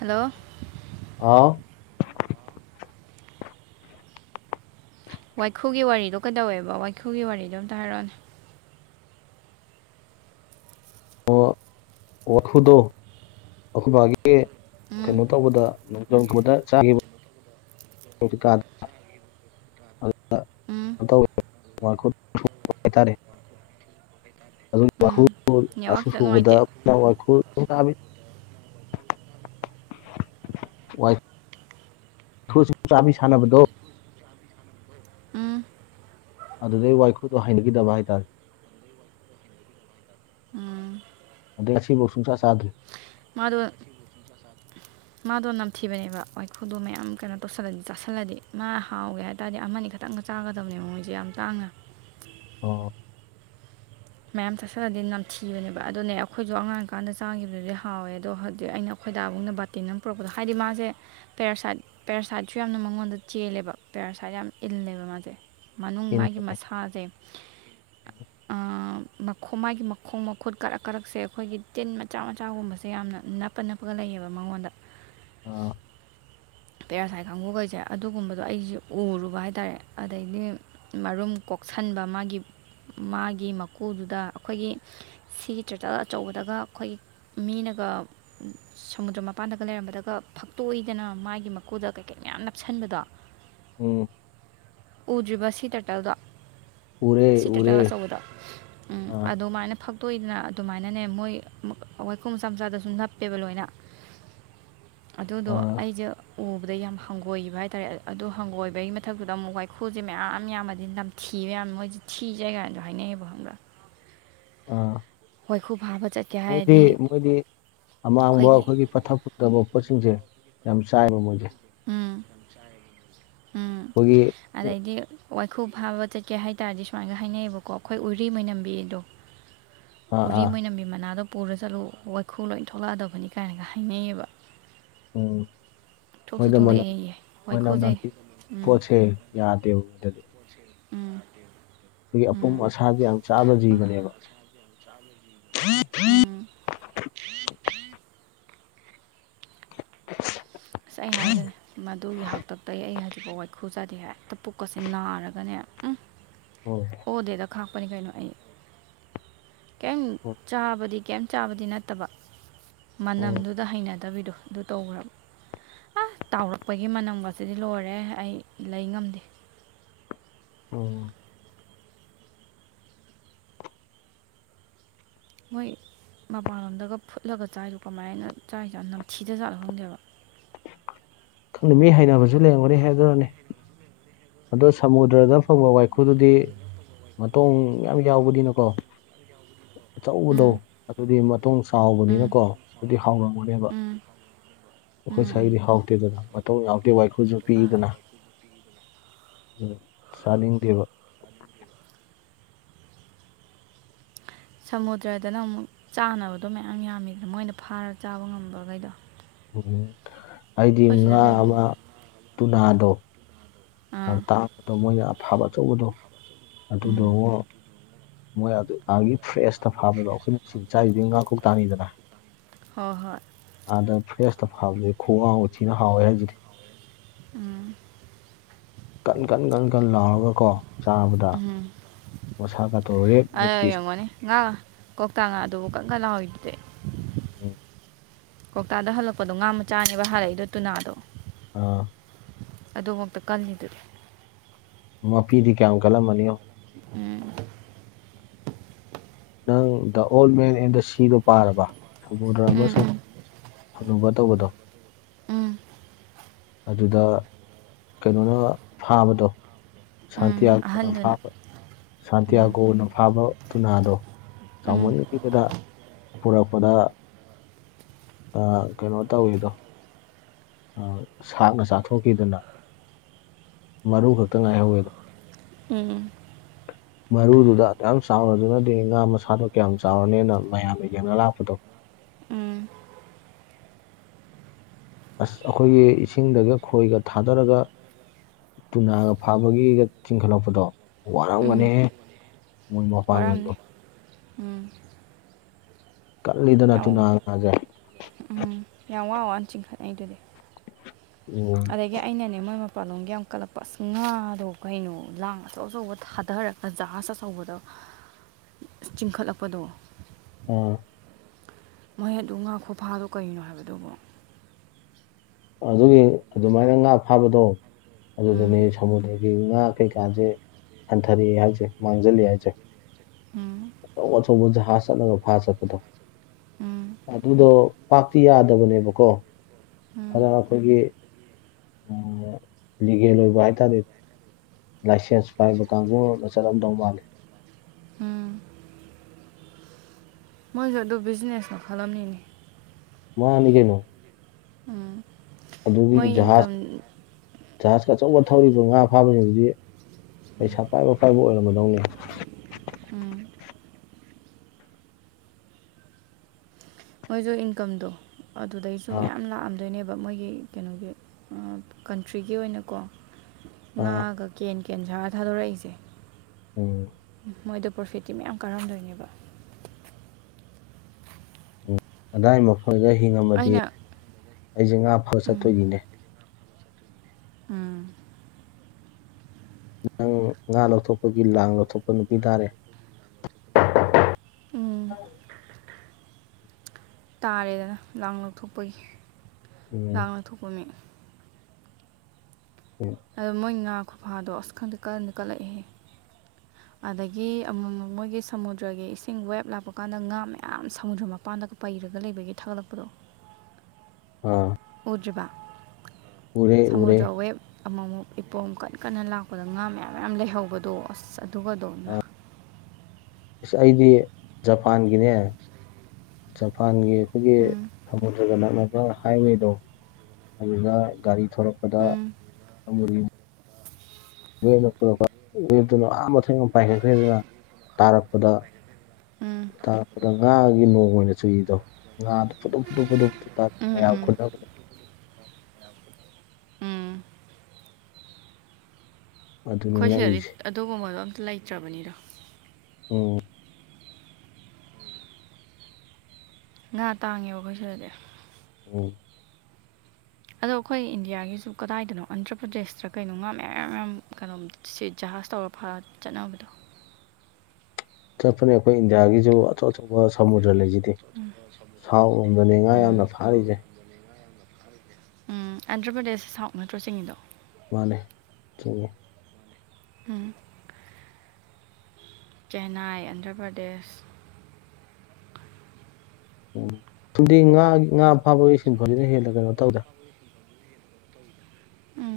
Hello. ꯍꯥꯎ꯫ ꯋꯥꯏꯈꯨꯒꯤ ꯋꯥꯔꯤꯗꯣ ꯀꯩꯗꯧꯋꯦꯕ ꯋꯥꯏꯈꯨꯒꯤ ꯋꯥꯔꯤꯗꯣ ꯑꯝꯇ ꯍꯥꯏꯔꯛꯑꯣꯅꯦ꯫ ꯋꯥꯈꯨꯗꯣ ꯑꯩꯈꯣꯏꯕꯥꯒꯤ ꯎꯝ ꯀꯩꯅꯣ ꯇꯧꯕꯗ [unintelligible] ꯎꯝ [inaudible] [inaudible] ꯎꯝ ꯑ ꯅꯦꯠꯋꯥꯛ ꯈꯤꯇꯪ ꯅꯨꯡꯉꯥꯏꯇꯦ ꯁꯨꯕꯗ [unintelligible] ꯊꯨꯁꯨ ꯆꯥꯕꯤ ꯁꯥꯟꯅꯕꯗꯣ꯫ ꯎꯝ ꯑꯗꯨꯗꯩ ꯋꯥꯏꯈꯨꯗꯣ ꯍꯩꯅꯈꯤꯗꯕ ꯍꯥꯏꯇꯥꯔꯦ꯫ ꯎꯝ ꯑꯗꯩ ꯑꯁꯤꯐꯧ ꯁꯨꯡꯆꯥ ꯆꯥꯗ꯭ꯔꯤ꯫ ꯃꯥꯗꯣ꯫ ꯃꯥꯗꯣ ꯅꯝꯊꯤꯕꯅꯦꯕ ꯋꯥꯏꯈꯨꯗꯣ ꯃꯌꯥꯝ ꯀꯩꯅꯣ ꯇꯧꯁꯜꯂꯗꯤ ꯆꯥꯁꯜꯂꯗꯤ ꯃꯥ ꯍꯥꯎꯒꯦ ꯍꯥꯏ ꯇꯔꯗꯤ ꯑꯃꯅꯤ ꯈꯛꯇꯪ ꯇꯪꯒ ꯆꯥꯒꯗꯕꯅꯦꯕ ꯃꯣꯏꯁꯦ ꯌꯥꯝ ꯇꯥꯡꯅ꯫ ꯑꯣ꯫ ꯃꯌꯥꯝ ꯆꯥꯁꯜꯂꯗꯤ ꯅꯝꯊꯤꯕꯅꯦꯕ ꯑꯗꯨꯅꯦ ꯑꯩꯈꯣꯏꯁꯨ ꯑꯉꯥꯡꯀꯥꯟꯗ ꯆꯥꯈꯤꯕꯗꯨꯗꯤ ꯍꯥꯎꯋꯦ ꯑꯗꯣ ꯍꯧꯖꯤꯛ ꯑꯩꯅ ꯈꯣꯏꯗꯥꯕꯨꯡꯅ ꯕꯥꯇꯤ ꯑꯃ ꯄꯨꯔꯛꯄꯗꯣ ꯍꯥꯏꯗꯤ ꯃꯥꯁꯦ ꯄꯦꯔꯥꯁꯥꯏꯠ ꯄꯦꯔꯥꯁꯥꯏꯠꯁꯨ ꯌꯥꯝꯅ ꯃꯉꯣꯟꯗ ꯆꯦꯜꯂꯦꯕ ꯄꯦꯔꯥꯁꯥꯏꯠ ꯌꯥꯝꯅ ꯏꯜꯂꯦꯕ ꯃꯥꯁꯦ꯫ ꯃꯅꯨꯡ ꯃꯥꯒꯤ ꯏꯟꯕꯅꯦ ꯃꯁꯥꯁꯦ ꯑꯥ꯫ ꯃꯈꯣꯡ ꯃꯥꯥꯏꯒꯤ ꯃꯈꯣꯡ ꯃꯈꯨꯠ ꯀꯥꯔꯛ ꯀꯔꯛꯁꯦ ꯑꯩꯈꯣꯏꯒꯤ ꯇꯤꯟ ꯃꯆꯥ ꯃꯆꯥꯒꯨꯝꯕꯁꯦ ꯌꯥꯝꯅ ꯅꯞꯄꯅꯞ ꯄꯀ ꯂꯩꯌꯦꯕ ꯃꯉꯣꯟꯗ꯫ ꯑꯣ꯫ ꯄꯦꯔꯥꯁꯥꯏꯠ ꯀꯥꯡꯕꯨꯈꯩꯁꯦ ꯑꯗꯨꯒꯨꯝꯕꯗꯣ ꯑꯩꯁꯦ ꯎꯔꯨꯕ ꯍꯥꯏꯇꯥꯔꯦ ꯑꯗꯩꯗꯤ꯫ ꯃꯔꯨꯝ ꯀꯣꯛꯁꯟꯕ ꯃꯥꯒꯤ ꯃꯥꯒꯤ ꯃꯀꯨꯗꯨꯗ ꯑꯩꯈꯣꯏꯒꯤ ꯁꯤꯒꯤ ꯇ꯭ꯔꯦꯇꯔ ꯑꯆꯧꯕꯗꯒ ꯑꯩꯈꯣꯏꯒꯤ ꯃꯤꯅꯒ ꯁꯃꯨꯗ꯭ꯔ ꯃꯄꯥꯟꯗꯒ ꯂꯩꯔꯝꯕꯗꯒ ꯐꯛꯇꯣꯏꯗꯅ ꯃꯥꯒꯤ ꯒꯤ ꯃꯀꯨꯗ ꯀꯩ-ꯀꯩ ꯃꯌꯥꯝ ꯅꯞꯁꯤꯟꯕꯗꯣ ꯎꯝ ꯎꯗ꯭ꯔꯤꯕ ꯁꯤ ꯇꯇꯜꯗꯣ ꯎꯔꯦ ꯁꯤ ꯇꯇꯜ ꯎꯔꯦ ꯑꯆꯧꯕꯗꯣ ꯎꯝ ꯑꯥ ꯑꯗꯨꯃꯥꯏꯅ ꯐꯛꯇꯣꯏꯗꯅ ꯑꯗꯨꯃꯥꯏꯅꯅꯦ ꯃꯣꯏ ꯋꯥꯏꯈꯣ ꯃꯆꯥ ꯃꯆꯥꯗꯁꯨꯨꯝ ꯅꯞꯄꯦꯕ ꯂꯣꯏꯅ ꯑꯗꯨꯗꯣ ꯑꯥ ꯑꯩꯁꯦ ꯎꯕꯗ ꯌꯥꯝ ꯍꯪꯒꯣꯏꯕ ꯍꯥꯏꯇꯥꯔꯦ ꯑꯗꯨ ꯍꯪꯒꯣꯏꯕꯒꯤ ꯃꯊꯛꯇꯗ ꯑꯃꯨꯛ ꯋꯥꯏꯈꯨꯜꯁꯦ ꯃꯌꯥꯝ ꯌꯥꯝꯃꯗꯤ ꯅꯝ ꯊꯤꯕ ꯌꯥꯝ ꯃꯣꯏꯁ ꯊꯤꯖꯦ ꯀꯅꯗꯣ ꯍꯥꯏꯅꯩꯌꯦꯕꯣ ꯈꯪꯕ꯭ꯔꯥ ꯑꯥ ꯋꯥꯣꯏꯈ ꯐꯥꯕꯗ ꯃꯣꯏꯗꯤ ꯃꯣꯏꯗꯤ ꯑꯃꯥꯡꯕ ꯑꯩꯈꯣꯏꯒꯤ ꯄꯠꯊꯛ ꯐꯊꯕ ꯄꯣꯠꯁꯤꯡꯁꯦ ꯌꯥꯝ ꯆꯥꯏꯕ ꯃꯣꯏꯁꯦ ꯎꯝ ꯎꯝ ꯍꯒꯤ ꯑꯗꯩꯗꯤ ꯋꯥꯏꯈꯨ ꯐꯥꯕ ꯆꯠꯀꯦ ꯍꯥꯏꯇꯥꯔꯗꯤ ꯁꯨꯃꯥꯏꯅꯒ ꯍꯥꯏꯅꯩꯌꯦꯕꯀꯣ ꯑꯩꯈꯣꯏ ꯎꯔꯤ ꯃꯅꯝꯕꯤ ꯑꯗꯣ ꯑꯥ ꯎꯔꯤ ꯑꯥ ꯃꯣꯏꯅꯕꯤ ꯃꯅꯥꯗꯣ ꯄꯨꯔ ꯆꯠꯂꯨ ꯋꯥꯏꯈꯨ ꯂꯣꯏ ꯊꯣꯛꯂꯛꯑꯗꯕꯅꯤ ꯀꯥꯏꯅꯒ ꯍꯥꯏꯅꯩꯌꯦꯕ ꯎꯝ ꯊꯣꯛꯁꯨ ꯃꯣꯏꯗ ꯃ ꯊꯣꯛꯂꯛꯑꯦꯌꯦ ꯃꯅꯝ ꯅ ꯋꯥꯏꯈꯨꯁꯦ ꯎꯝ ꯄꯣꯠꯁꯦ ꯌꯥꯗꯦꯕ ꯃꯣꯏꯗꯗꯤ ꯎꯝ ꯑꯩꯈꯣꯏꯒꯤ ꯑꯄꯣ ꯎꯝ ꯑꯁꯥꯗꯨ ꯌꯥꯝ ꯆꯥꯕ ꯑ ꯖꯤꯕꯅꯦꯕ ꯎꯝ [unintelligible] ꯑꯁ ꯑꯩ ꯍꯥꯏꯖꯒ ꯑꯗꯨꯒꯤ ꯍꯥꯛꯇꯛꯇ ꯑꯩ ꯍꯥꯏꯗꯤꯐꯥꯎ ꯋꯥꯏꯈꯨ ꯆꯥꯗꯦ ꯍꯥꯏ ꯍꯦꯛꯇ ꯄꯨꯛꯀꯁꯦ ꯅꯥꯔꯒꯅꯦ ꯎꯝ ꯑꯣ ꯗꯦꯗ ꯈꯥꯛꯄꯅꯤ ꯀꯩꯅꯣ ꯑꯩ ꯀꯩꯝ ꯑꯣ ꯆꯥꯕꯗꯤ ꯀꯩꯝ ꯆꯥꯕꯗꯤ ꯅꯠꯇꯕ ꯑꯣ ꯃꯅꯝꯗꯨꯗ ꯍꯩꯅꯗꯕꯤꯗꯣ ꯑꯗꯨ ꯇꯧꯈ꯭ꯔꯕ ꯑ ꯇꯥꯎꯔꯛꯄꯒꯤ ꯃꯅꯝꯒꯕꯁꯤꯗꯤ ꯂꯣꯏꯔꯦ ꯑꯩ ꯂꯩ ꯉꯝꯗꯦ ꯑꯣ ꯃꯣꯏ ꯃꯄꯥꯟꯂꯣꯝꯗꯒ ꯐꯨꯠꯂꯒ ꯆꯥꯏꯁꯨ ꯀꯃꯥꯏꯅ ꯆꯥꯏꯁꯨ ꯅꯝꯊꯤꯗ ꯆꯥꯠꯂ ꯈꯪꯗꯦꯕ ꯈꯪꯅ ꯃꯤ ꯍꯥꯏꯩꯅꯅꯕꯁꯨ ꯂꯩꯔꯝꯒꯅꯤ ꯍꯥꯏꯗꯔꯅꯦ ꯑꯗꯣ ꯁꯃꯨꯗ꯭ꯔꯗ ꯐꯪꯕ ꯋꯥꯏꯈꯨꯗꯨꯗꯤ ꯃꯇꯣꯡ ꯌꯥꯝ ꯌꯥꯎꯕꯅꯤꯅꯀꯣ ꯑꯆꯧꯕꯗꯣ ꯎꯝ ꯑꯗꯨꯗꯤ ꯃꯇꯨꯡ ꯎꯝ ꯆꯥꯎꯕꯅꯤꯅꯀꯣ ꯑꯗꯨꯗꯤ ꯍꯥꯎꯔꯝꯒꯅꯦꯕ ꯎꯝ ꯑꯩꯈꯣꯏ ꯎꯝ ꯁ꯭ꯋꯥꯥꯏꯒꯤꯗꯤ ꯍꯥꯎꯇꯦꯗꯅ ꯃꯇꯧ ꯌꯥꯎꯗꯦ ꯋꯥꯏꯈꯨꯜꯁꯨ ꯎꯝ ꯑ, ꯄꯤꯗꯅ ꯆꯥꯅꯤꯡꯗꯦꯕ ꯁꯃꯨꯗ꯭ꯔꯗꯅ ꯑꯃꯨꯛ ꯆꯥꯅꯕꯗꯣ ꯃꯌꯥꯝ ꯌꯥꯝꯃꯤꯗꯅ ꯃꯣꯏꯅ ꯐꯥꯔꯒ ꯆꯥꯕ ꯉꯝꯕꯈꯩꯗꯣ ꯎꯝ ꯑꯩꯗꯤ ꯑꯩꯈꯣꯏ ꯁꯤꯗ ꯉꯥ ꯂꯩꯕꯗꯨꯗꯤ ꯑꯃ ꯇꯨꯅꯥꯗꯣ ꯑꯥ ꯇꯥꯡꯕꯗꯣ ꯃꯣꯏꯅ ꯑꯐꯕ ꯑꯆꯧꯕꯗꯣ ꯑꯗꯨꯗꯣ ꯑꯃꯛ ꯑꯗꯨ ꯃꯣꯏ ꯑꯗꯨ ꯃꯥꯒꯤ ꯐ꯭ꯔꯦꯁꯇ ꯐꯥꯕꯗꯣ ꯑꯩꯈꯣꯏꯅ ꯆ ꯆꯥꯏꯁꯤꯗꯤ ꯉꯥ ꯀꯣꯛ ꯇꯥꯅꯤꯗꯅ ꯍꯣꯏ ꯍꯣꯏ ꯑꯥꯗ ꯐ꯭ꯔꯦꯁꯇ ꯐꯥꯎꯗꯦ ꯈꯣꯡ ꯊꯤꯅ ꯍꯥꯎꯋꯦ ꯍꯥꯏꯖꯤꯗꯤ ꯎꯝ ꯀꯟ ꯀꯟ ꯀꯟ ꯀꯟ ꯂꯥꯎꯔꯒꯀꯣ ꯆꯥꯕꯗ ꯎꯝ ꯃꯁꯥ ꯀꯥꯊꯣꯛ ꯔꯦ ꯃꯤꯠꯀꯤ ꯑꯣꯏꯔꯝꯒꯅꯤ ꯀꯧꯇ ꯉꯥꯁꯨ ꯀꯟ ꯀꯟ ꯂꯥꯎꯔꯤꯗꯨꯗꯤ ꯀꯧꯇꯥꯗ ꯍꯜꯂꯛꯄꯗꯣ ꯉꯥꯃ ꯆꯥꯅꯦꯕ ꯍꯥꯏꯔꯛꯏꯗꯣ ꯇꯨꯅꯥꯗꯣ ꯑ ꯑꯗꯨꯃꯛꯇ ꯀꯜꯂꯤꯗꯨꯗꯤ ꯃꯄꯤꯗꯤ ꯀꯌꯥꯝꯨ ꯀꯜꯂꯝꯃꯅꯤ ꯌꯦꯡꯉꯣ ꯑꯦꯝ ꯅꯪ ꯗ ꯑꯣꯜ ꯃꯦꯟ ꯑꯦꯟ ꯗ ꯁꯤꯗꯣ ꯄꯥꯔꯕ ꯁꯃꯨꯗ꯭ꯔ ꯑꯃꯁꯨꯡ ꯎꯝ ꯍꯪꯅꯤꯡꯕ ꯇꯧꯕꯗꯣ ꯎꯝ ꯎꯝ ꯑꯗꯨꯗ ꯀꯩꯅꯣꯅ ꯐꯥꯕꯗꯣ ꯁꯥꯟꯇꯤ ꯎꯝ ꯌꯥꯗꯕꯅ ꯑꯍꯟꯗꯨꯅ ꯐꯥꯕ ꯎꯝ ꯁꯥꯟꯇꯤꯌꯥꯒꯣꯅ ꯐꯥꯕ ꯊꯨꯅꯥꯗꯣ ꯎꯝ ꯆꯥꯎꯃꯟꯒꯤꯗꯅ ꯄꯨꯔꯛꯄꯗ ꯑ ꯀꯩꯅꯣ ꯇꯧꯋꯗꯣ ꯁꯥꯛꯅ ꯆꯥꯊꯣꯛꯈꯤꯗꯅ ꯃꯔꯨ ꯈꯛꯇ ꯉꯥꯏꯍꯧꯋꯦꯗꯣ ꯎꯝ ꯃꯔꯨꯗꯨꯗ ꯌꯥꯝ ꯆꯥꯎꯅꯗꯨꯅꯗꯤ ꯉꯥ ꯃꯁꯥꯗꯣ ꯀꯌꯥꯝ ꯆꯥꯎꯔꯅꯤꯅ ꯃꯌꯥꯝꯅ ꯌꯦꯡꯅ ꯂꯥꯛꯄꯗꯣ ꯎꯝ ꯑꯁ ꯑꯩꯈꯣꯏꯒꯤ ꯏꯁꯤꯡꯗꯒ ꯈꯣꯏꯒ ꯊꯥꯗꯔꯒ ꯇꯨꯅꯥꯒ ꯐꯥꯕꯒꯤꯒ ꯆꯤꯡꯈꯠꯂꯛꯄꯗꯣ ꯎꯝ ꯋꯥꯔꯝꯒꯅꯤꯍꯦ ꯃꯣꯏ ꯃꯄꯥꯡꯒꯜꯗꯣ ꯋꯥꯔꯝꯅꯤ ꯎꯝ ꯀꯂꯤꯗꯅ ꯊꯨꯅ ꯌꯥꯝ ꯉꯥꯖꯦ ꯎꯝ ꯌꯥꯝ ꯋꯥ ꯋꯥꯅ ꯆꯤꯡꯈꯠꯅꯩꯗꯨꯗꯤ ꯎꯝ ꯑꯗꯒꯤ ꯑꯩꯅꯅꯦ ꯃꯣꯏ ꯃ ꯄꯥꯂꯣꯝꯒꯤ ꯌꯥꯝ ꯀꯠꯂꯛꯄ ꯑ ꯉꯥꯗꯣ ꯀꯩꯅꯣ ꯂꯥꯡ ꯑꯆꯧ ꯑꯆꯧꯕ ꯊꯥꯗꯔꯒ ꯖꯍꯥꯖ ꯑꯆꯧꯕꯗ ꯆꯤꯡꯈꯠꯂꯛꯄꯗꯣ ꯑꯣ ꯃꯣꯏ ꯑꯗꯨ ꯉꯥ ꯈꯨꯐꯥꯗꯣ ꯀꯔꯤꯅꯣ ꯍꯥꯏꯕꯗꯨꯕꯨ ꯑꯗꯨꯒꯤ ꯑꯗꯨꯃꯥꯏꯅ ꯉꯥ ꯐꯥꯕꯗꯣ ꯑꯗꯨꯗꯅꯦ ꯎꯝ ꯁꯃꯨꯗ꯭ꯔꯒꯤ ꯉꯥ ꯀꯩꯀꯥꯁꯦ ꯍꯟꯊꯔꯛꯑꯦ ꯍꯥꯏꯁꯦ ꯃꯥꯡꯁꯤꯜꯂꯤ ꯍꯥꯏꯁꯦ ꯎꯝ ꯑꯆꯧ ꯑꯆꯧꯕ ꯖꯍꯥꯖ ꯆꯠꯂꯒ ꯐꯥ ꯆꯠꯄꯗꯣ ꯎꯝ ꯑꯗꯨꯗꯣ ꯄꯥꯛꯇꯤ ꯌꯥꯗꯕꯅꯦꯕꯀꯣ ꯎꯝ ꯈꯔ ꯑꯩꯈꯣꯏꯒꯤ ꯎꯝ ꯂꯤꯒꯦꯜ ꯑꯣꯏꯕ ꯍꯥꯏꯇꯥꯔꯦ ꯂꯥꯏꯁꯦꯟꯁ ꯄꯥꯏꯕ ꯀꯥꯡꯕꯨꯅ ꯆꯠꯂꯝꯗꯧ ꯃꯥꯜꯂꯦ ꯎꯝ ꯃꯣꯏꯁꯨ ꯑꯗꯨ ꯕꯤꯖꯤꯅꯦꯁ ꯃꯈꯜ ꯑꯃꯅꯤꯅꯦ ꯃꯥꯟꯅꯤ ꯀꯦꯅꯣ ꯎꯝ ꯑꯗꯨꯒꯤ ꯃꯣꯏ ꯖꯍꯥꯖ ꯏꯟꯀꯝ ꯖꯍꯥꯖꯀ ꯑꯆꯧꯕ ꯊꯧꯔꯤꯕ ꯉꯥ ꯐꯥꯕꯁꯤꯡ ꯑꯗꯨꯗꯤ ꯄꯩꯁꯥ ꯄꯥꯏꯕ ꯄꯥꯏꯕ ꯑꯣꯏꯔꯝꯃꯗꯧꯅꯤ ꯎꯝ ꯃꯣꯏꯁꯨ ꯏꯟꯀꯝꯗꯣ ꯑꯗꯨꯗꯩꯁꯨ ꯑꯥ ꯃꯌꯥꯝ ꯂꯥꯛꯑꯝꯗꯣꯏꯅꯦꯕ ꯃꯣꯏꯒꯤ ꯀꯩꯅꯣꯒꯤ ꯀꯟꯇ꯭ꯔꯤꯒꯤ ꯑꯣꯏꯅꯀꯣ ꯑꯥ ꯉꯥꯒ ꯀꯦꯟ ꯀꯦꯟ ꯁꯥꯔ ꯊꯥꯗꯣꯔꯛꯏꯁꯦ ꯎꯝ ꯃꯣꯏꯗ ꯄ꯭ꯔꯣꯐꯤꯠꯇꯤ ꯃꯌꯥꯝ ꯀꯥꯔꯝꯗꯣꯏꯅꯦꯕ ꯎꯝ ꯑꯗꯥꯏ ꯃꯣꯏꯒ ꯍꯤꯡꯉꯝꯃꯗꯤ ꯑꯩꯅ ꯑꯩꯁꯦ ꯉꯥ ꯐꯕ ꯎꯝ ꯆꯠꯇꯣꯏꯅꯤꯅꯦ ꯎꯝ ꯅꯪ ꯉꯥ ꯂꯧꯊꯣꯛꯄꯒꯤ ꯂꯥꯡ ꯂꯧꯊꯣꯛꯄ ꯅꯨꯄꯤ ꯇꯥꯔꯦ ꯎꯝ ꯇꯥꯔꯦꯗꯅ ꯂꯥꯡ ꯂꯧꯊꯣꯛꯄꯒꯤ ꯎꯝ ꯂꯥꯡ ꯂꯧꯊꯣꯛꯄ ꯃꯤ ꯎꯝ ꯑꯗꯣ ꯃꯣꯏ ꯉꯥ ꯈꯨꯐꯥꯗꯣ ꯑꯁ ꯈꯪꯗ ꯀꯟꯗꯤ ꯀꯠꯂꯛꯏꯦꯍꯦ ꯑꯗꯒꯤ ꯑꯃꯨꯛ ꯃꯨꯛ ꯃꯣꯏꯒꯤ ꯁꯃꯨꯗ꯭ꯔꯒꯤ ꯏꯁꯤꯡ ꯋꯦꯞ ꯂꯥꯛꯄ ꯀꯥꯟꯗ ꯉꯥ ꯃꯌꯥꯝ ꯁꯃꯨꯗ꯭ꯔ ꯃꯄꯥꯟꯗ ꯄꯩꯔꯒ ꯂꯩꯕꯒꯤ ꯊꯥꯒꯠꯂꯛꯄꯗꯣ ꯑ ꯎꯗ꯭ꯔꯤꯕ ꯎꯔꯦ ꯁꯃꯨꯗ꯭ꯔ ꯋꯦꯞ ꯑꯃꯃꯨꯛ ꯏꯄꯣꯝ ꯀꯟꯅ ꯀꯟꯅ ꯂꯥꯛꯄꯗ ꯉꯥ ꯃꯌꯥꯝ ꯃꯌꯥꯝ ꯂꯩꯍꯧꯕꯗꯣ ꯑꯁ ꯑꯗꯨꯒꯗꯧꯃ ꯏꯁ ꯑꯩꯗꯤ ꯖꯄꯥꯟꯒꯤꯅꯦ ꯖꯄꯥꯟꯒꯤ ꯑꯩꯈꯣꯏꯒꯤ ꯎꯝ ꯁꯃꯨꯗ꯭ꯔꯒ ꯅꯛꯅꯕ ꯍꯥꯏꯋꯦꯗꯣ ꯑꯗꯨꯒ ꯒꯥꯔꯤ ꯊꯣꯔꯛꯄꯗ ꯎꯝ ꯑꯃ [unintelligible] ꯋꯦꯅ ꯄꯨꯔꯛꯄ ꯋꯦꯠꯇꯅ ꯑꯍꯥꯟꯕ ꯊꯦꯡꯅ ꯄꯥꯏꯈꯠꯈ꯭ꯔꯦꯗꯅ ꯇꯥꯔꯛꯄꯗ ꯎꯝ ꯇꯥꯄꯗ ꯉꯥꯒꯤ ꯅꯣꯡ ꯑꯣꯏꯅ ꯆꯨꯏꯑꯗꯣ ꯉꯥꯗ ꯐꯨꯇꯣꯛ ꯐꯨꯇꯣꯛ ꯐꯨꯛ ꯇꯥꯔꯛ ꯎꯝ ꯃꯌꯥꯝ ꯎꯝ ꯈꯨꯟꯅꯕꯗꯣ ꯎꯝ ꯑꯗꯨꯅꯤ ꯑꯩꯈꯣꯏꯁꯦ ꯍꯥꯏꯗꯤ ꯉꯛꯏꯁꯦ ꯑꯗꯨꯒꯨꯝꯕꯗꯣ ꯑꯝꯇ ꯂꯩꯇ꯭ꯔꯕꯅꯤꯔꯣ ꯑꯣ ꯉꯥ ꯇꯥꯡꯉꯦꯕ ꯑꯩꯈꯣꯏ ꯁꯤꯗꯗꯤ ꯎꯝ ꯑꯗꯣ ꯑꯩꯈꯣꯏ ꯏꯟꯗꯤꯌꯥꯒꯤꯁꯨ ꯀꯗꯥꯏꯗꯅꯣ ꯑꯟꯗ꯭ꯔ ꯄ꯭ꯔꯗꯦꯁꯇ꯭ꯔ ꯀꯩꯅꯣ ꯉꯥ ꯃꯌꯥꯝ ꯌꯥꯝꯌꯥꯝ ꯀꯩꯅꯣꯝꯇ ꯁꯤ ꯖꯍꯥꯖ ꯇꯧꯔ ꯆꯠꯅꯕꯗꯣ ꯆꯠꯄꯅꯦ ꯑꯩꯈꯣꯏ ꯏꯟꯗꯤꯌꯥꯒꯤꯁꯨ ꯑꯇꯣꯞ ꯑꯇꯣꯞꯄ ꯁꯃꯨꯗ꯭ꯔ ꯂꯩꯁꯤ ꯁꯥꯎꯔꯣꯝꯗꯅꯦ ꯉꯥ ꯎꯝ ꯌꯥꯝꯅ ꯐꯥꯔꯤꯁꯦ ꯑꯟꯗ꯭ꯔ ꯄ꯭ꯔꯗꯦꯁ ꯁꯥꯎꯠ ꯅꯠꯇ꯭ꯔꯣ ꯆꯤꯡꯅꯤꯗꯣ ꯃꯥꯅꯦ ꯆꯨꯝꯉꯦ ꯍꯝ ꯆꯦꯟꯅꯥꯏ ꯑꯟꯗ꯭ꯔ ꯄ꯭ꯔꯗꯦꯁ ꯎꯝ ꯁꯨꯝꯗꯤ ꯉꯥꯒꯤ ꯉꯥ ꯐꯥꯕꯒꯤ ꯁꯤꯟꯐꯝꯁꯤꯅ ꯍꯦꯟꯅ ꯀꯩꯅꯣ ꯇꯧꯗ꯭ꯔꯦ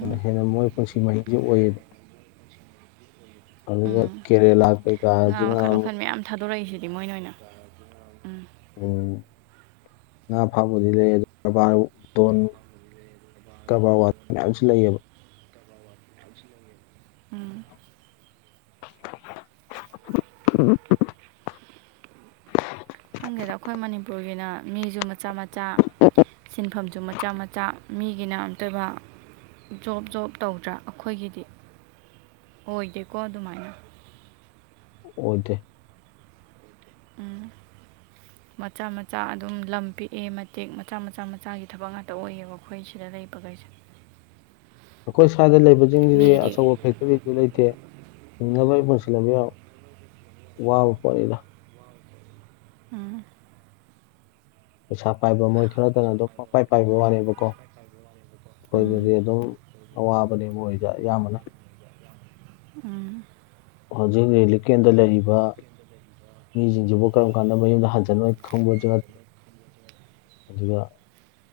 ꯑꯗꯨꯗ ꯍꯦꯟꯅ ꯃꯣꯏ ꯄꯨꯟꯁꯤ ꯃꯍꯩꯁꯦ ꯑꯣꯏꯌꯦꯕ ꯑꯗꯨ ꯎꯝ ꯀꯦꯔꯂꯥ ꯉꯥ ꯀꯩꯀꯥꯖꯤꯅ ꯃꯈꯜ ꯃꯈꯜ ꯃꯌꯥꯝ ꯊꯥꯗꯣꯔꯛꯏꯁꯤꯗꯤ ꯃꯣꯏꯅ ꯑꯣꯏꯅ ꯎꯝ ꯎꯝ ꯉꯥ ꯐꯥꯕꯗꯤ ꯂꯩ ꯑꯗꯨ ꯀꯕꯥꯣꯟ ꯀꯕꯥꯔ ꯋꯥꯇ ꯃꯌꯥꯝꯁꯨ ꯂꯩꯌꯦꯕ ꯎꯝ ꯎꯝ [inaudible] ꯈꯪꯒꯦꯗ ꯑꯩꯈꯣꯏ ꯃꯅꯤꯄꯨꯔꯒꯤꯅ ꯃꯤꯁꯨ ꯃꯆꯥ ꯃꯆꯥ ꯁꯤꯟꯐꯝꯁꯨ ꯃꯆꯥ ꯃꯆꯥ ꯃꯤꯒꯤꯅ ꯑꯝꯇꯕ ꯖꯣꯕ ꯖꯣꯕ ꯇꯧꯗ꯭ꯔꯥ ꯑꯩꯈꯣꯏꯒꯤꯗꯤ ꯑꯣꯏꯒꯦꯀꯣ ꯑꯗꯨꯃꯥꯏꯅ ꯑꯣꯗ ꯎꯝ ꯃꯆꯥ ꯃꯆꯥ ꯑꯗꯨꯝ ꯂꯝ ꯄꯤꯛꯑꯦ ꯃꯇꯦꯛ ꯃꯆꯥ ꯃꯆꯥ ꯃꯆꯥꯒꯤ ꯊꯕꯛ ꯉꯥꯛꯇ ꯑꯣꯏꯌꯦꯕ ꯑꯩꯈꯣꯏ ꯁꯤꯗ ꯂꯩꯕꯈꯩꯁꯦ ꯑꯩꯈꯣꯏ ꯁ꯭ꯋꯥꯏꯗ ꯂꯩꯕꯁꯤꯡꯁꯤꯗꯤ ꯃꯤꯒꯤꯗꯤ ꯑꯆꯧꯕ ꯐꯦꯛꯇꯔꯤ ꯑꯗꯨ ꯂꯩꯇꯦ ꯍꯤꯡꯅꯕꯩ ꯄꯨꯟꯁꯤꯜꯕ ꯌꯥꯝ ꯋꯥꯕ ꯄꯣꯠꯅꯤꯗ ꯎꯝ ꯄꯩꯁꯥ ꯄꯥꯏꯕ ꯃꯣꯏ ꯈꯔꯗꯅ ꯑꯗꯨꯝ ꯄꯄꯥꯏ ꯄꯥꯏꯕꯒꯤ ꯋꯥꯅꯦꯕꯀꯣ ꯎꯝ ꯑꯩꯈꯣꯏꯗꯗꯤ ꯑꯗꯨꯝ ꯑꯋꯥꯕꯅꯦ ꯃꯣꯏꯗ ꯑꯌꯥꯝꯕꯅ ꯑꯝ ꯍꯧꯖꯤꯛ ꯔꯔꯤꯂꯤꯀꯦꯟꯗ ꯂꯩꯔꯤꯕ ꯃꯤꯁꯤꯡꯁꯤꯕꯨ ꯀꯔꯝ ꯀꯥꯟꯗ ꯃꯌꯨꯝꯗ ꯍꯟꯖꯅꯣꯏ ꯈꯪꯕꯁꯨ ꯅꯠꯇꯦ ꯑꯗꯨꯒ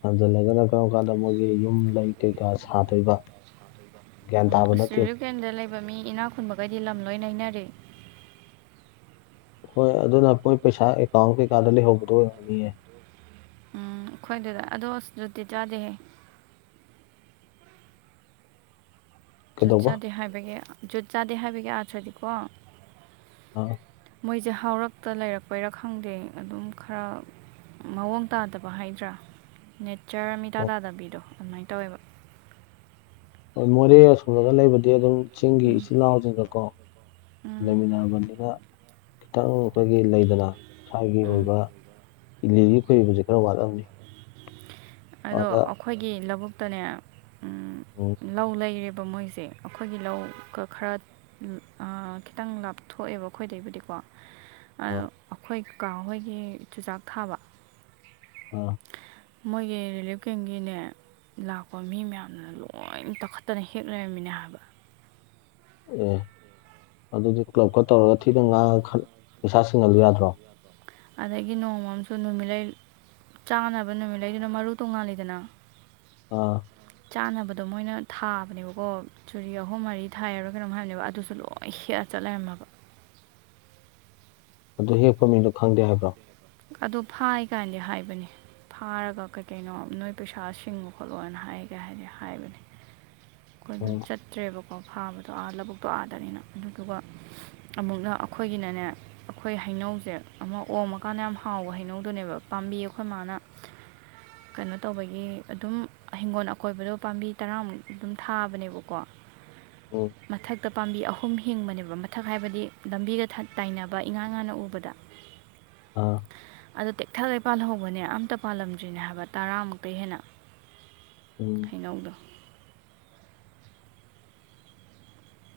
ꯍꯟꯖꯜꯂꯒꯅ ꯀꯔꯝ ꯀꯥꯟꯗ ꯃꯣꯏꯒꯤ ꯌꯨꯝ ꯂꯩ ꯀꯩꯀꯥ ꯁꯥꯗꯣꯏꯕ ꯭ꯌꯥꯟ ꯇꯥꯕ ꯅꯠꯇꯦ ꯏꯄꯦꯟꯗ ꯂꯩꯕ ꯃꯤ ꯏꯅꯥ ꯈꯨꯟꯕꯒꯩꯗꯤ ꯂꯝ ꯂꯣꯏ ꯅꯩꯅꯔꯦ ꯍꯣꯏ ꯑꯗꯨꯅ ꯑꯩꯈꯣꯏ ꯄꯩꯁꯥ ꯑꯦꯀꯥꯎꯟ ꯀꯩꯀꯥꯗ ꯂꯩꯍꯧꯕꯗꯣ ꯑꯣꯏꯔꯝꯅꯤꯌꯦ ꯎꯝ ꯑꯩꯈꯣꯏꯗꯨꯗ ꯑꯗꯣ ꯑꯁ ꯨꯇꯤ ꯆꯥꯗꯦꯍꯦ ꯖꯨꯠ ꯀꯩꯗꯧꯕ ꯆꯥꯗꯦ ꯍꯥꯏꯕꯒꯤ ꯖꯨꯠ ꯆꯥꯗꯦ ꯍꯥꯏꯕꯒꯤ ꯑꯥꯊ꯭ꯔꯗꯤꯀꯣ ꯑꯣ ꯃꯣꯏꯁꯦ ꯍꯔꯛꯇ ꯂꯩꯔꯛꯄꯩꯔꯥ ꯈꯪꯗꯦ ꯑꯗꯨꯝ ꯈꯔ ꯃꯑꯣꯡ ꯇꯥꯗꯕ ꯍꯥꯏꯗ꯭ꯔꯥ ꯅꯦꯆꯔ ꯃꯤꯇꯥ ꯇꯥꯗꯕꯤꯗꯣ ꯑꯗꯨꯃꯥꯏꯅ ꯇꯧꯋꯦꯕ ꯍꯣꯏ ꯐꯦꯃꯤꯂꯤ ꯃꯣꯔꯦ ꯑꯁꯣꯝꯂꯒ ꯂꯩꯕꯗꯤ ꯑꯗꯨꯝ ꯆꯤꯡꯒꯤ ꯏꯆꯤꯜ ꯏꯅꯥꯎꯁꯤꯡꯒꯀꯣ ꯎꯝ ꯂꯩꯃꯤꯟꯅꯔꯕꯅꯤꯅ ꯈꯤꯇꯪ ꯑꯩꯈꯣꯏꯒꯤ ꯂꯩꯗꯅ ꯁ꯭ꯋꯥꯏꯒꯤ ꯎꯝ ꯑꯣꯏꯕ ꯏꯂꯤꯒꯤ ꯈꯣꯏꯕꯁꯦ ꯈꯔ ꯋꯥꯠꯂꯕꯅꯤ ꯑꯗꯣ ꯑꯩꯈꯣꯏꯒꯤ ꯂꯧꯕꯨꯛꯇꯅꯦ ꯎꯝ ꯂꯧ ꯂꯩꯔꯦꯕ ꯃꯣꯏꯁꯦ ꯑꯩꯈꯣꯏꯒꯤ ꯂꯧꯒ ꯈꯔ ꯈꯤꯇꯪ ꯂꯥꯞꯊꯣꯛꯑꯦꯕ ꯑꯩꯈꯣꯏꯗꯩꯕꯨꯗꯤꯀꯣ ꯑ ꯑꯩꯈꯣꯏꯀꯥ ꯍꯣꯏꯒꯤ ꯆꯨꯖꯥꯛ ꯊꯥꯕ ꯑꯣ ꯃꯣꯏꯒꯤ ꯔꯤꯂꯤꯐ ꯀꯦꯝꯒꯤꯅꯦ ꯂꯥꯛꯄ ꯃꯤ ꯃꯌꯥꯝꯗꯨꯅ ꯂꯣꯏ ꯇꯛꯈꯠꯇꯅ ꯍꯦꯛ ꯂꯩꯔꯝꯃꯤꯅꯦ ꯍꯥꯏꯕ ꯑꯦ ꯑꯗꯨꯗꯤ ꯀ꯭ꯂꯕꯀ ꯇꯧꯔꯒ ꯊꯤꯅ ꯉꯥꯡꯉꯒ ꯄꯩꯁꯥ ꯁꯤꯡꯍꯜꯂꯨ ꯌꯥꯗ꯭ꯔꯣ ꯑꯗꯒꯤ ꯅꯣꯡꯃꯁꯨ ꯅꯨꯃꯤꯠꯂꯩ ꯆꯥꯅꯕ ꯅꯨꯃꯤꯠ ꯂꯩꯗꯨꯅ ꯃꯔꯨ ꯇꯣꯡꯉꯥꯜꯂꯤꯗꯅ ꯑꯥ ꯆꯥꯅꯕꯗꯣ ꯃꯣꯏꯅ ꯊꯥꯕꯅꯦꯕꯀꯣ ꯆꯨꯔꯤ ꯑꯍꯨꯝ ꯃꯔꯤ ꯊꯥꯏꯔꯔꯣꯏ ꯀꯩꯅꯣꯝ ꯍꯥꯏꯕꯅꯦꯕ ꯑꯗꯨꯁꯨ ꯂꯣꯛꯑꯣ ꯁꯦꯛꯑꯒ ꯆꯠ ꯂꯩꯔꯝꯃꯕ ꯑꯗꯨ ꯍꯦꯛꯄ ꯃꯤꯗꯣ ꯈꯪꯗꯦ ꯍꯥꯏꯕ꯭ꯔꯣ ꯑꯗꯨ ꯐꯥꯏ ꯀꯥꯏꯗꯤ ꯍꯥꯏꯕꯅꯦ ꯐꯥꯔꯒ ꯀꯩ ꯀꯩꯅꯣ ꯅꯣꯏ ꯄꯩꯁꯥ ꯁꯤꯡꯉꯣ ꯈꯣꯠꯂꯣꯅ ꯍꯥꯏꯒꯦ ꯍꯥꯏꯗꯤ ꯍꯥꯏꯕꯅꯤ ꯎꯝ ꯑꯩꯈꯣꯏꯁꯨ ꯆꯠꯇ꯭ꯔꯦꯕꯀꯣ ꯐꯥꯕꯗꯣ ꯑꯥ ꯂꯧꯕꯨꯛꯇꯣ ꯑꯥꯗꯅꯤꯅ ꯑꯗꯨꯗꯨꯒ ꯑꯃꯨꯛꯅ ꯑꯩꯈꯣꯏꯒꯤꯅꯅꯦ ꯑꯩꯈꯣꯏ ꯍꯩꯅꯧꯁꯦ ꯑꯃ ꯑꯣꯝꯃꯀꯥꯟꯗ ꯌꯥꯝ ꯍꯥꯎꯕ ꯍꯩꯅꯧꯗꯨꯅꯦꯕ ꯄꯥꯝꯕꯤ ꯑꯩꯈꯣꯏ ꯃꯥꯅ ꯀꯩꯅꯣ ꯇꯧꯕꯒꯤ ꯑꯗꯨꯝ ꯍꯤꯡꯒꯣꯜ ꯑꯀꯣꯏꯕꯗꯣ ꯄꯥꯝꯕꯤ ꯇꯔꯥꯃꯨꯛ ꯑꯗꯨꯝ ꯊꯥꯕꯅꯦꯕꯀꯣ ꯎꯝ ꯃꯊꯛꯇ ꯄꯥꯝꯕꯤ ꯑꯍꯨꯝ ꯍꯤꯡꯕꯅꯦꯕ ꯃꯊꯛ ꯍꯥꯏꯕꯗꯤ ꯂꯝꯕꯤꯒ ꯇꯥꯏꯅꯕ ꯏꯉꯥꯡ ꯉꯥꯅ ꯎꯕꯗ [unintelligible] ꯑꯥ ꯑꯗꯨ ꯇꯦꯛꯊꯛꯂꯩ ꯄꯥꯜꯍꯧꯕꯅꯦ ꯑꯝꯇ ꯄꯥꯜꯂꯝꯗ꯭ꯔꯤꯅꯦ ꯍꯥꯏꯕ ꯇꯔꯥꯃꯨꯛꯛꯇꯩ ꯍꯦꯟꯅ [inaudible] ꯎꯝ ꯑꯩꯅꯧꯗꯣ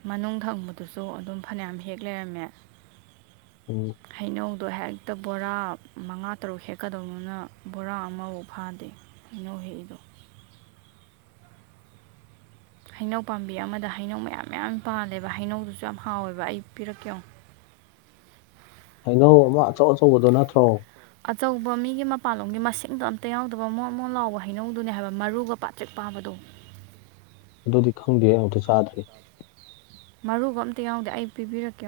ꯃꯅꯨꯡ ꯊꯪꯕꯗꯨꯁꯨ ꯑꯗꯨꯝ ꯐꯅꯌꯥꯝ ꯍꯦꯛ ꯂꯩꯔꯝꯃꯦ ꯎꯝ ꯍꯩꯅꯧꯗꯣ ꯍꯦꯛꯇ ꯕꯣꯔꯥ ꯃꯉꯥ ꯇꯔꯨꯛ ꯍꯦꯛꯀꯗꯧꯅꯤꯅ ꯕꯣꯔꯥ ꯑꯃꯐꯥꯎ ꯐꯥꯗꯦ ꯏꯅꯧ ꯍꯦꯛꯗ ꯍꯩꯅꯧ ꯄꯥꯝꯕꯤ ꯑꯃꯗ ꯍꯩꯅꯧ ꯃꯌꯥꯝ-ꯃꯌꯥꯝ ꯄꯥꯜꯂꯦꯕ ꯍꯩꯅꯧꯗꯨꯁꯨ ꯌꯥꯝ ꯍꯥꯎꯋꯦꯕ ꯑꯩ ꯄꯤꯔꯛꯀꯦ ꯌꯦꯡꯎ ꯍꯩꯅꯧ ꯑꯃ ꯑꯆꯧ ꯑꯆꯧꯕꯗꯣ ꯅꯠꯇ꯭ꯔꯣ ꯑꯆꯧꯕ ꯃꯤꯒꯤ ꯃꯄꯥꯟꯂꯣꯝꯒꯤ ꯃꯁꯤꯡꯗꯣ ꯑꯝꯇ ꯌꯥꯎꯗꯕ ꯑꯃꯣꯠ ꯑꯃꯨꯛ ꯂꯥꯎꯕ ꯍꯩꯅꯧꯗꯨꯅꯦ ꯍꯥꯏꯕ ꯃꯔꯨꯒ ꯄꯥꯠ ꯆꯦꯛ ꯄꯥꯕꯗꯣ ꯑꯗꯨꯗꯤ ꯈꯪꯗꯦ ꯑꯃꯨꯛꯇ ꯆꯥꯗ꯭ꯔꯔꯤ ꯃꯔꯨꯒ ꯑꯝꯇ ꯌꯥꯎꯗꯦ ꯑꯩ ꯄꯤꯕꯤꯔꯛꯀꯦ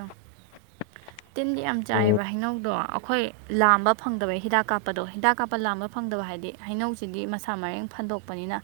ꯇꯤꯟꯒꯤ ꯌꯥꯝ ꯎꯝ ꯆꯥꯏꯕ ꯍꯩꯅꯧꯗꯣ ꯑꯩꯈꯣꯏ ꯂꯥꯝꯕ ꯐꯪꯗꯕ ꯍꯤꯗꯥꯛ ꯀꯥꯞꯄꯗꯣ ꯍꯤꯗꯥꯛ ꯀꯥꯞꯄ ꯂꯥꯝꯕ ꯐꯪꯗꯕ ꯍꯥꯏꯗꯤ ꯍꯩꯅꯧꯁꯤꯗꯤ ꯃꯁꯥ ꯃꯔꯦꯡ ꯐꯟꯗꯣꯛꯄꯅꯤꯅ